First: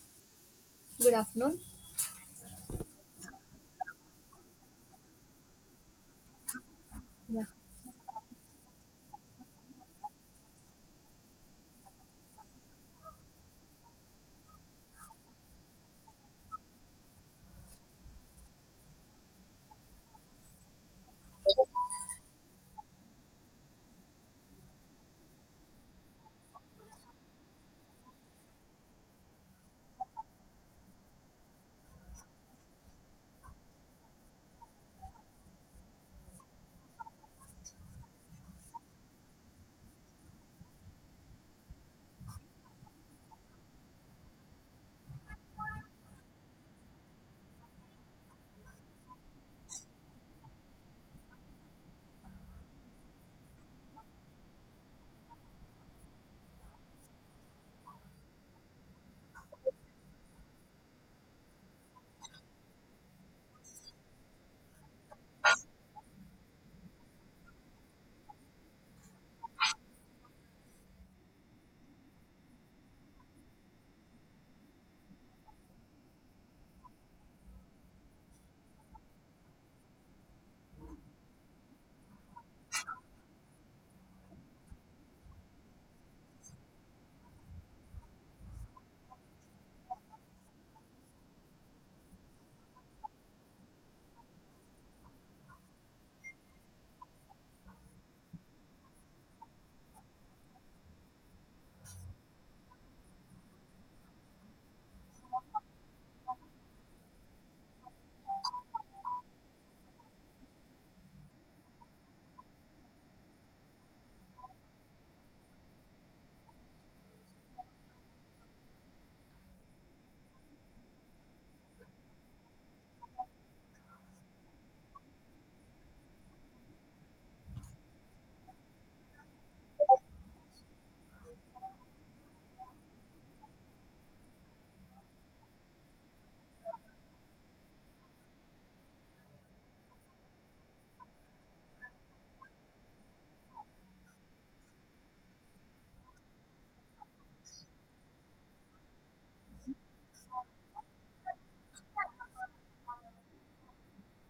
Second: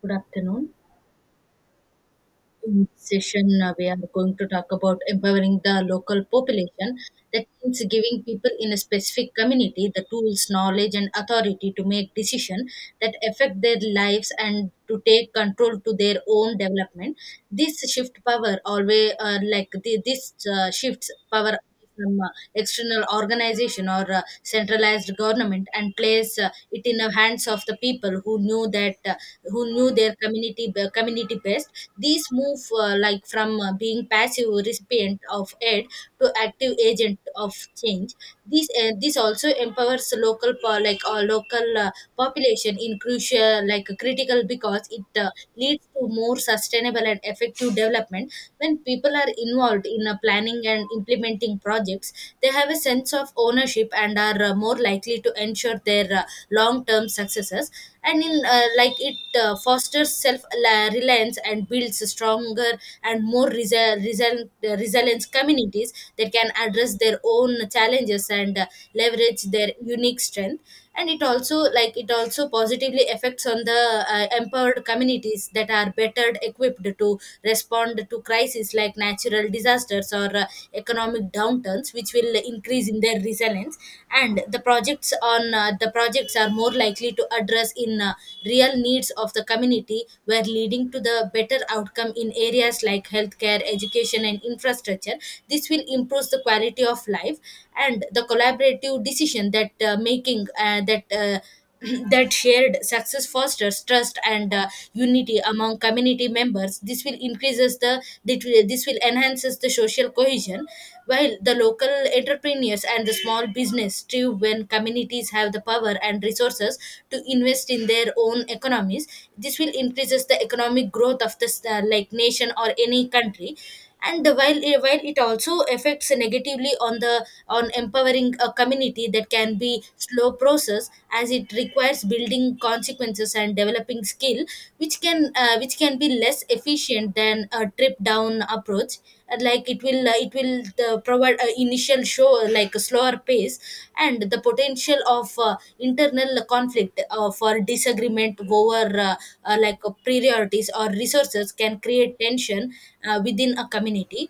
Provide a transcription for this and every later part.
Good afternoon. In this session, we are going to talk about empowering the local population. That means giving people in a specific community the tools, knowledge, and authority to make decisions that affect their lives and to take control to their own development. This shift power always like the, this shifts power from external organization or centralized government and place it in the hands of the people who knew that who knew their community best. These move from being passive recipient of aid to active agent of change. This also empowers local population in crucial like critical because it leads to more sustainable and effective development. When people are involved in planning and implementing projects, they have a sense of ownership and are more likely to ensure their long-term successes, and in like it fosters self-reliance and builds stronger and more resilient communities that can address their own challenges and leverage their unique strength. And it also like it also positively affects on the empowered communities that are better equipped to respond to crises like natural disasters or economic downturns, which will increase in their resilience. And the projects are more likely to address in real needs of the community, were leading to the better outcome in areas like healthcare, education, and infrastructure. This will improve the quality of life. And the collaborative decision that making that that shared success fosters trust and unity among community members. This will enhances the social cohesion, while the local entrepreneurs and the small business thrive when communities have the power and resources to invest in their own economies. This will increases the economic growth of this nation or any country. And while it also affects negatively on the on empowering a community, that can be slow process as it requires building consequences and developing skill, which can be less efficient than a trip down approach. It will provide a initial show like a slower pace. And the potential of internal conflict for disagreement over priorities or resources can create tension within a community.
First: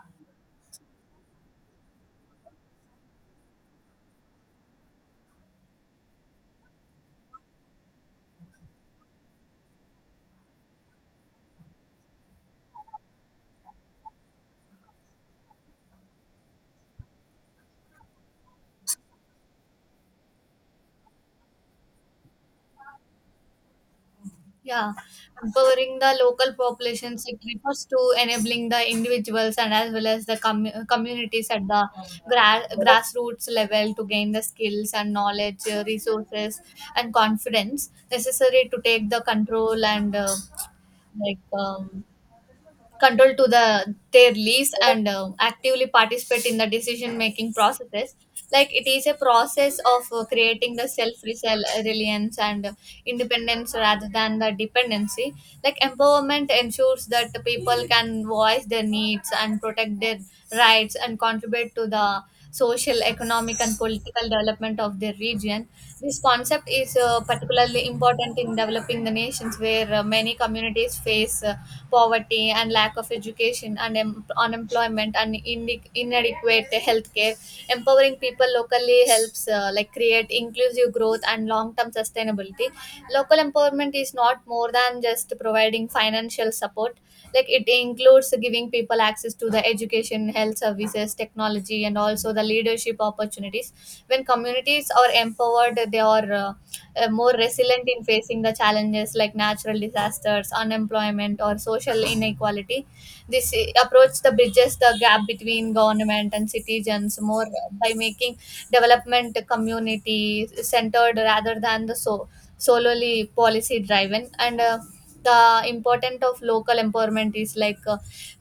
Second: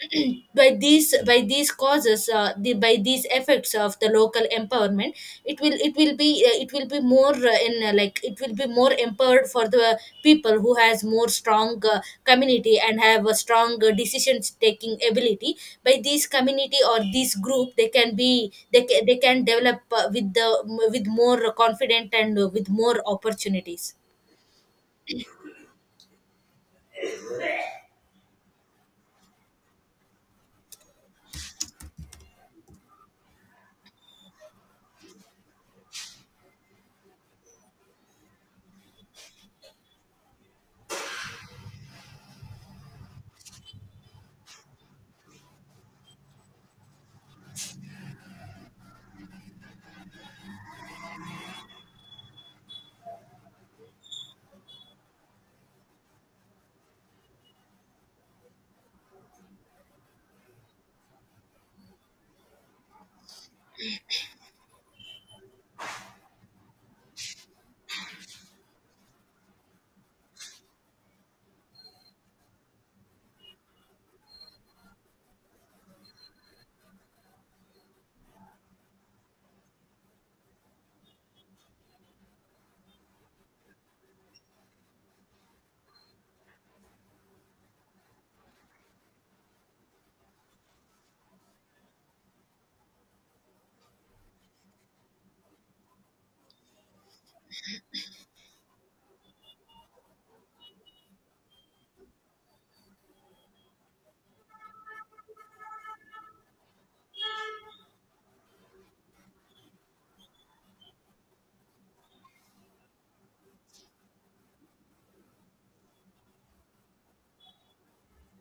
by these causes the, by these effects of the local empowerment, it will be more in like it will be more empowered for the people who has more strong community and have a strong decisions taking ability. By these community or this group, they can develop with the with more confident and with more opportunities. Yeah, empowering the local populations, it refers to enabling the individuals and as well as the communities at the grassroots level to gain the skills and knowledge, resources, and confidence necessary to take the control and like um, control to the their lease and actively participate in the decision making processes. Like it is a process of creating the self reliance and independence rather than the dependency. Like empowerment ensures that the people can voice their needs and protect their rights and contribute to the social, economic, and political development of their region. This concept is particularly important in developing the nations where many communities face poverty and lack of education and unemployment and inadequate healthcare. Empowering people locally helps like create inclusive growth and long-term sustainability. Local empowerment is not more than just providing financial support, like it includes giving people access to the education, health services, technology, and also the leadership opportunities. When communities are empowered, they are more resilient in facing the challenges like natural disasters, unemployment, or social inequality. This approach the bridges the gap between government and citizens more by making development community centered rather than the solely policy driven, and the important of local empowerment is like uh,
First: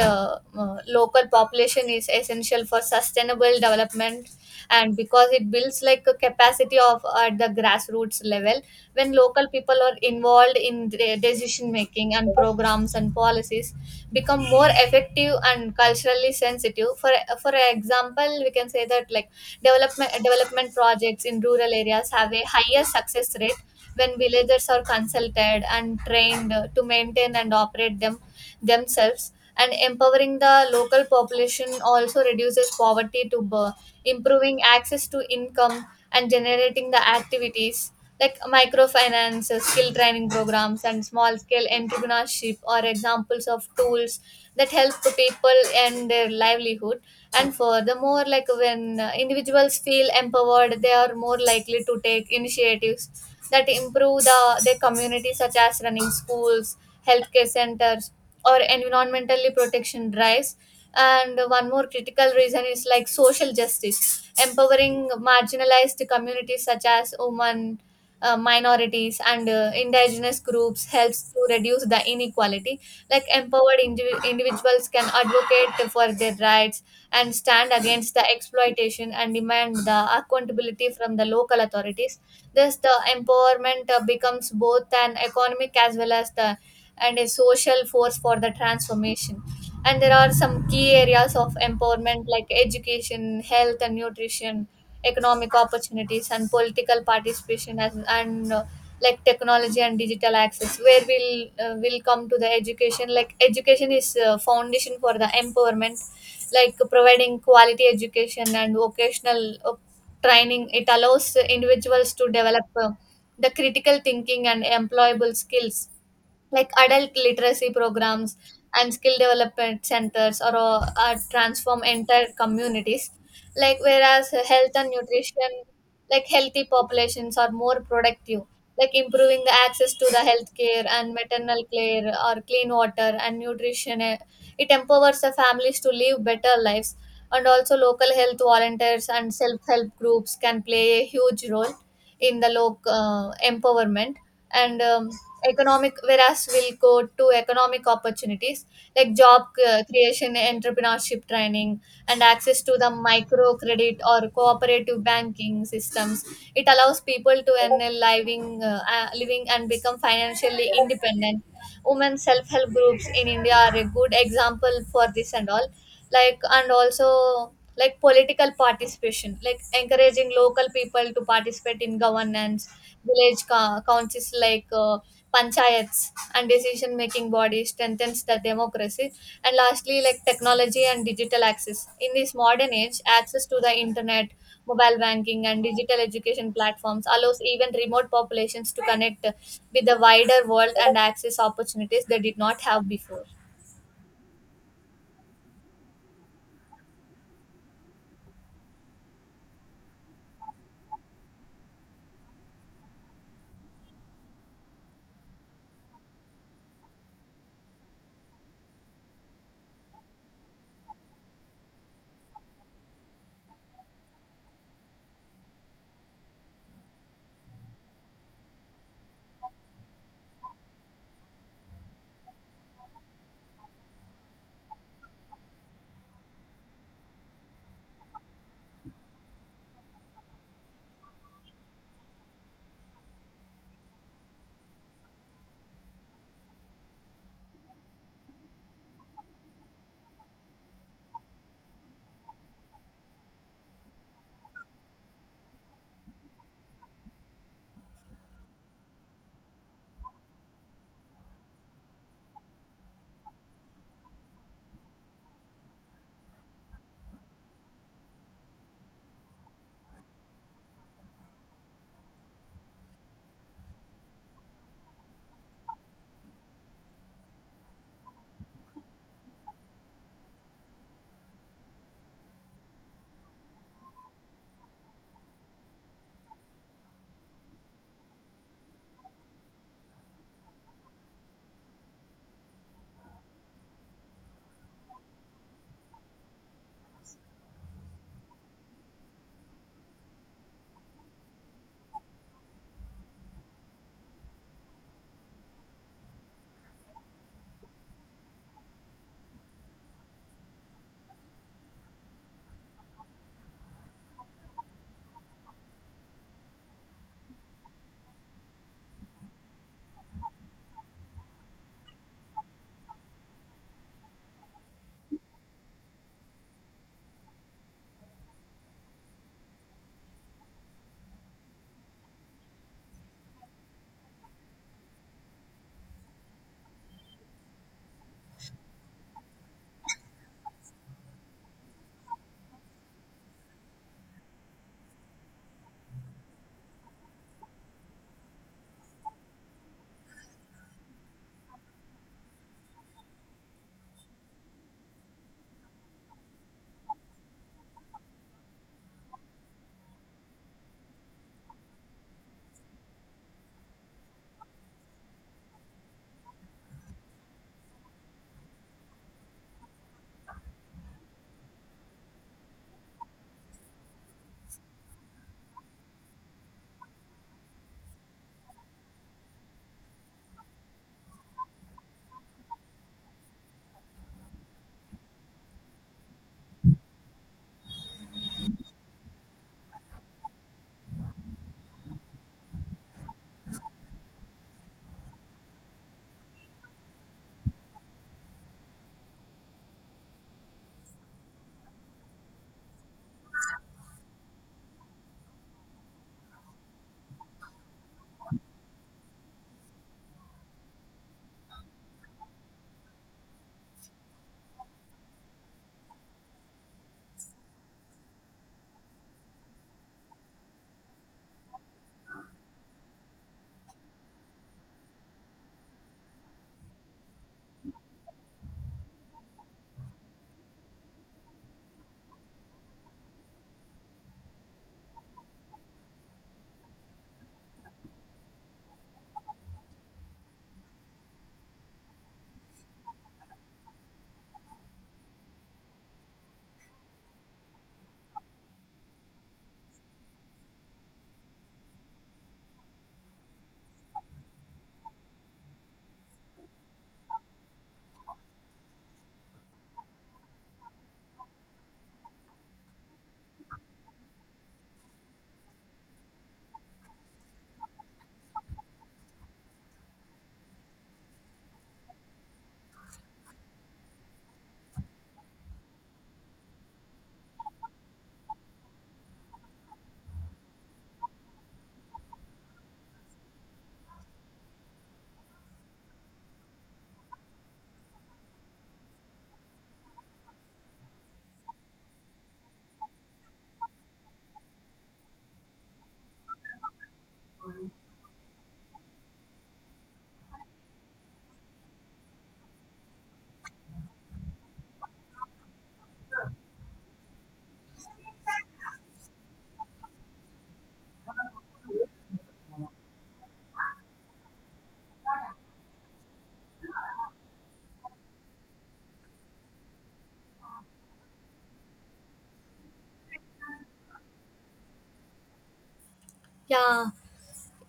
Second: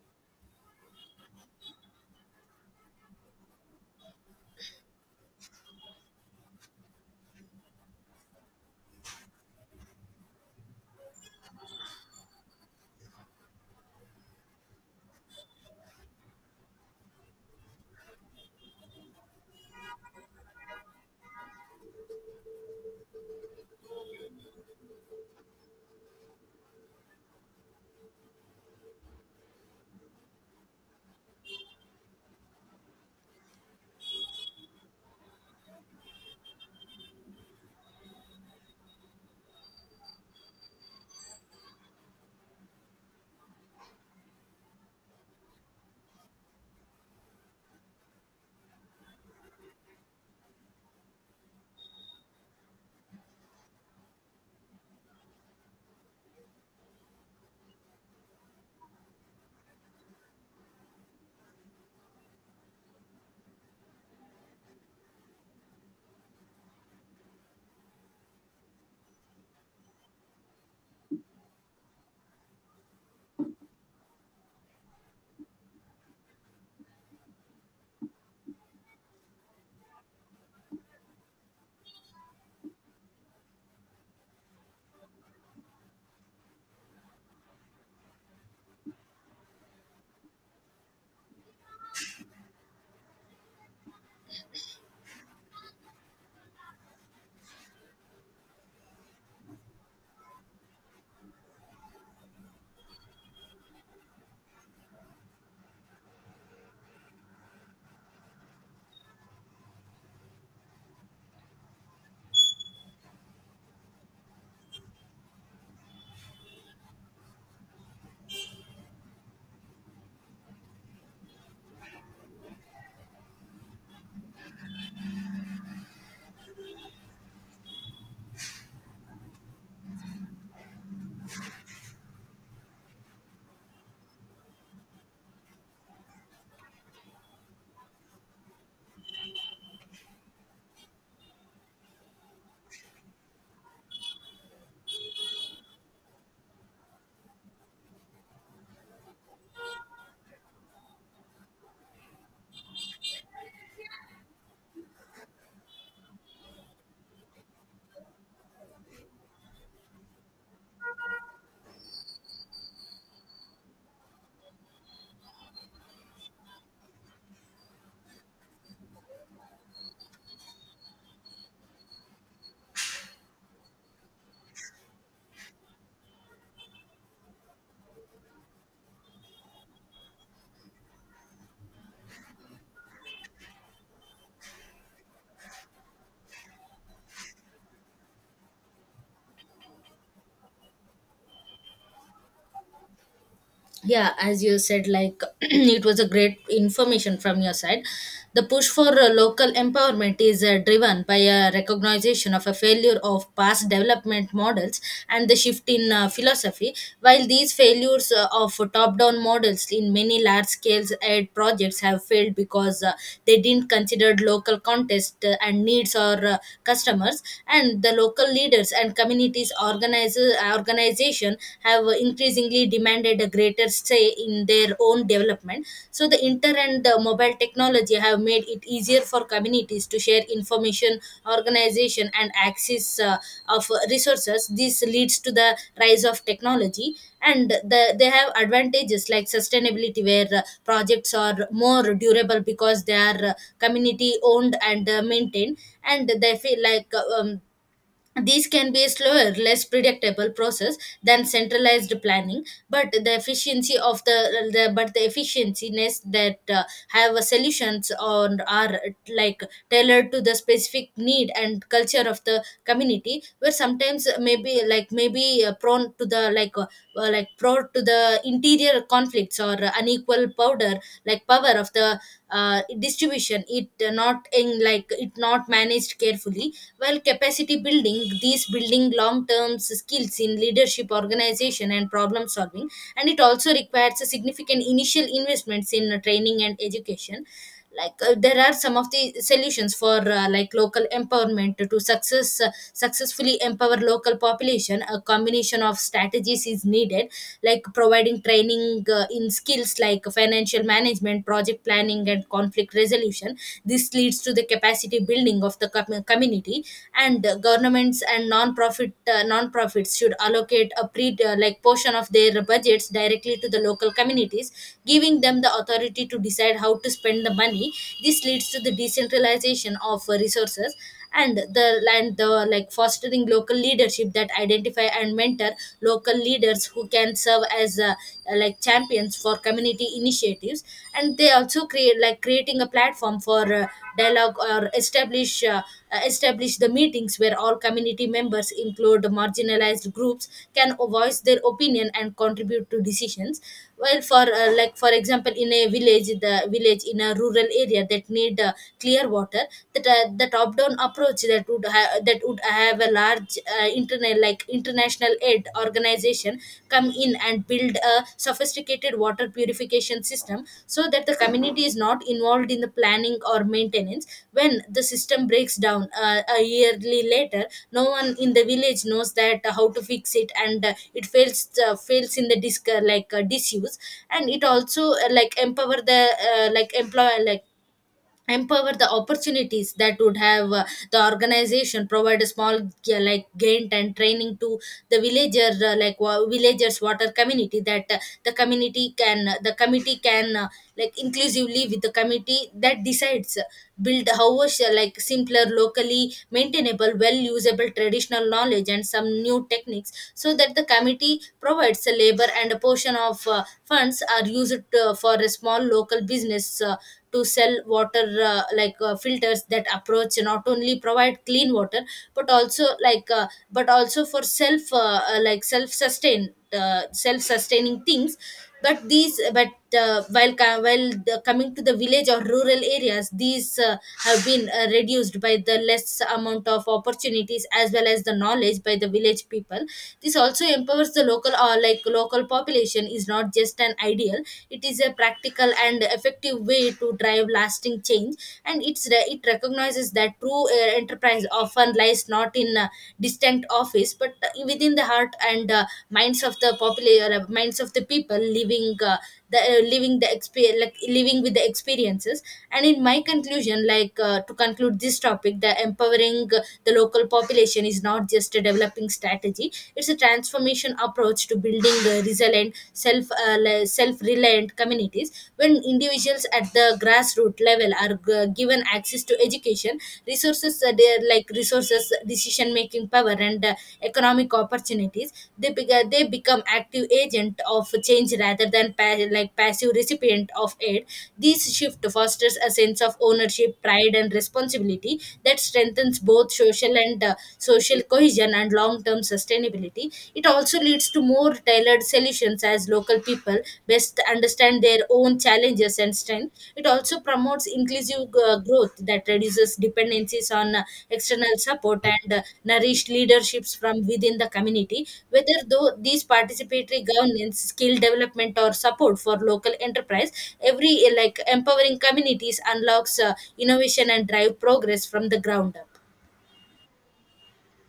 uh, uh, local population is essential for sustainable development, and because it builds like a capacity of at the grassroots level. When local people are involved in the decision making, and programs and policies become more effective and culturally sensitive. For example we can say that, like, development projects in rural areas have a higher success rate when villagers are consulted and trained to maintain and operate them themselves. And empowering the local population also reduces poverty to birth, improving access to income and generating the activities like microfinance, skill training programs, and small scale entrepreneurship are examples of tools that help the people and their livelihood. And furthermore, like when individuals feel empowered, they are more likely to take initiatives that improve the their community, such as running schools, healthcare centers, or environmentally protection drives. And one more critical reason is like social justice. Empowering marginalized communities such as women, minorities, and indigenous groups helps to reduce the inequality. Like empowered individuals can advocate for their rights and stand against the exploitation and demand the accountability from the local authorities. Thus the empowerment becomes both an economic as well as the and a social force for the transformation. And there are some key areas of empowerment, like education, health and nutrition, economic opportunities, and political participation as, and like technology and digital access, where we'll will come to the education. Like education is foundation for the empowerment, like providing quality education and vocational training. It allows individuals to develop the critical thinking and employable skills like adult literacy programs and skill development centers or transform entire communities. Like whereas health and nutrition, like healthy populations are more productive, like improving the access to the health care and maternal care or clean water and nutrition, it empowers the families to live better lives. And also local health volunteers and self-help groups can play a huge role in the local empowerment. And economic, whereas we'll go to economic opportunities, like job creation, entrepreneurship training, and access to the microcredit or cooperative banking systems. It allows people to earn a living and become financially independent. Women self-help groups in india are a good example for this and all. Like and also, like political participation, like encouraging local people to participate in governance, village councils like panchayats and decision making bodies strengthens the democracy. And lastly, like technology and digital access, in this modern age access to the internet, Mobile banking, and digital education platforms allows even remote populations to connect with the wider world and access opportunities they did not have before. Yeah, as you said, it was a great information from your side. The push for local empowerment is driven by a recognition of a failure of past development models and the shift in philosophy. While these failures of top down models in many large scale aid projects have failed because they didn't consider local context and needs or customers, and the local leaders and communities organizers organizations have increasingly demanded a greater say in their own development. So the internet and the mobile technology have made it easier for communities to share information, organization, and access of resources. This leads to the rise of technology, and the, they have advantages like sustainability, where projects are more durable because they are community owned and maintained, and they feel like these can be a slower, less predictable process than centralized planning. But the efficiency of the but the efficiencies that have a solutions or are like tailored to the specific need and culture of the community, where sometimes maybe prone to the like were like brought to the interior conflicts or unequal powder, like power of the distribution, it not in like it not managed carefully. While capacity building, these building long term skills in leadership, organization, and problem solving, and it also requires a significant initial investments in training and education. There are some of the solutions for local empowerment to successfully empower local population. A combination of strategies is needed, like providing training in skills like financial management, project planning, and conflict resolution. This leads to the capacity building of the community. And governments and non-profits should allocate a pre like portion of their budgets directly to the local communities, giving them the authority to decide how to spend the money. This leads to the decentralization of resources, and the fostering local leadership that identify and mentor local leaders who can serve as champions for community initiatives. And they also create like creating a platform for dialogue or establish the meetings where all community members include marginalized groups can voice their opinion and contribute to decisions. Well, for for example, in a village, the village in a rural area that need clear water, that the top down approach that would have a large internet like international aid organization come in and build a sophisticated water purification system, so that the community is not involved in the planning or maintenance. When the system breaks down a yearly later, no one in the village knows that how to fix it, and it fails in the disc like disuse. And it also like empower the like employ like empower the opportunities that would have the organization provide a small, yeah, like grant and training to the villagers water community, that the committee can inclusively with the committee that decides build house like simpler locally maintainable well usable traditional knowledge and some new techniques, so that the committee provides a labor and a portion of funds are used for a small local business to sell water filters. That approach not only provide clean water, but also for self sustain, self sustaining things. But these but while co- while the, Coming to the village or rural areas, these have been reduced by the less amount of opportunities as well as the knowledge by the village people. This also empowers the local or like local population is not just an ideal, it is a practical and effective way to drive lasting change. And it recognizes that true enterprise often lies not in a distant office, but within the heart and minds of the people living the experience, like living with the experiences. And in my conclusion, to conclude this topic, the empowering the local population is not just a developing strategy, it's a transformation approach to building the resilient self-reliant communities. When individuals at the grassroots level are given access to education, resources they are like resources, decision making power, and economic opportunities, they become active agent of change rather than passive recipient of aid. This shift fosters a sense of ownership, pride, and responsibility that strengthens both social and social cohesion and long term sustainability. It also leads to more tailored solutions as local people best understand their own challenges and strength. It also promotes inclusive growth that reduces dependencies on external support and nourished leaderships from within the community. Whether though these participatory governance, skill development, or support for local enterprise, every empowering communities unlocks innovation and drive progress from the ground up. Yeah,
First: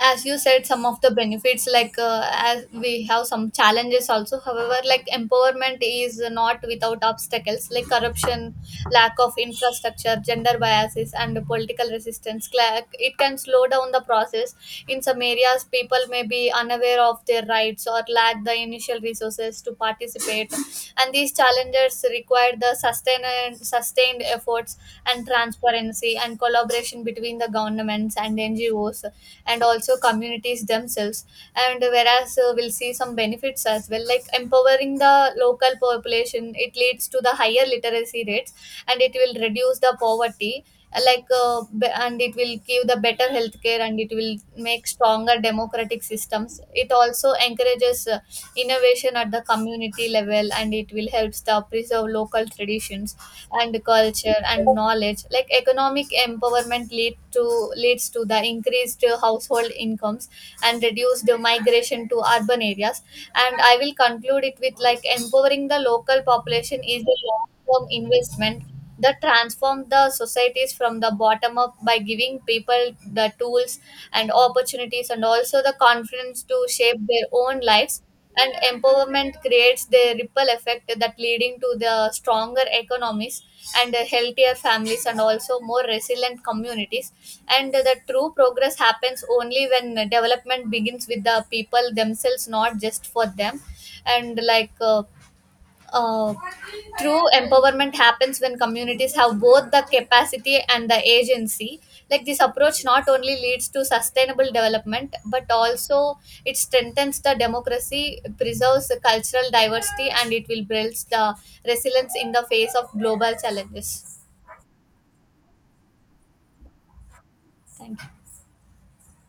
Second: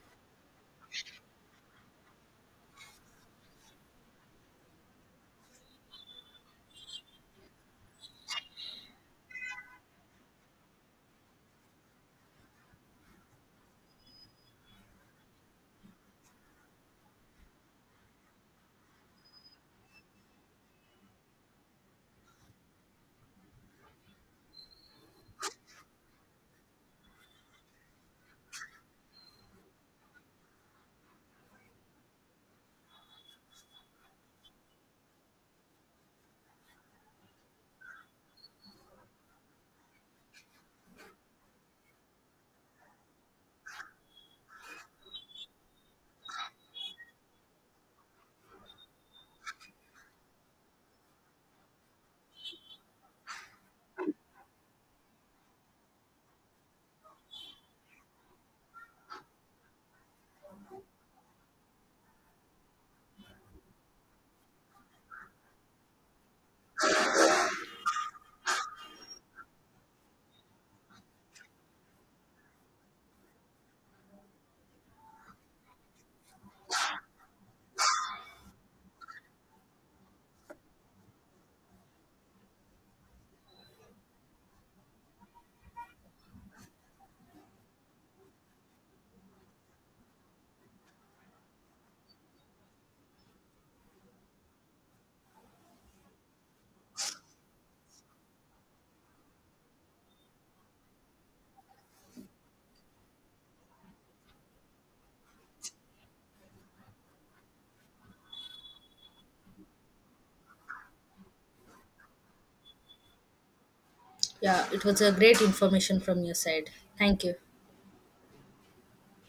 as you said, some of the benefits like, as we have some challenges also. However, like empowerment is not without obstacles like corruption, lack of infrastructure, gender biases, and political resistance. It can slow down the process. In some areas people may be unaware of their rights or lack the initial resources to participate, and these challenges require the sustained efforts and transparency and collaboration between the governments and NGOs and also communities themselves. And whereas we'll see some benefits as well, like empowering the local population, it leads to the higher literacy rates, and it will reduce the poverty, and it will give the better healthcare, and it will make stronger democratic systems. It also encourages innovation at the community level, and it will helps the preserve local traditions and culture and knowledge. Like economic empowerment leads to the increased household incomes and reduced migration to urban areas. And I will conclude it with, like, empowering the local population is a long term investment that transforms the societies from the bottom up by giving people the tools and opportunities and also the confidence to shape their own lives. And empowerment environment creates the ripple effect that leading to the stronger economies and healthier families and also more resilient communities. And the true progress happens only when development begins with the people themselves, not just for them. And like uh, true empowerment happens when communities have both the capacity and the agency. Like this approach not only leads to sustainable development, but also it strengthens the democracy, preserves the cultural diversity, and it will build the resilience in the face of global challenges. Yeah, it was a great information from your side. Thank you.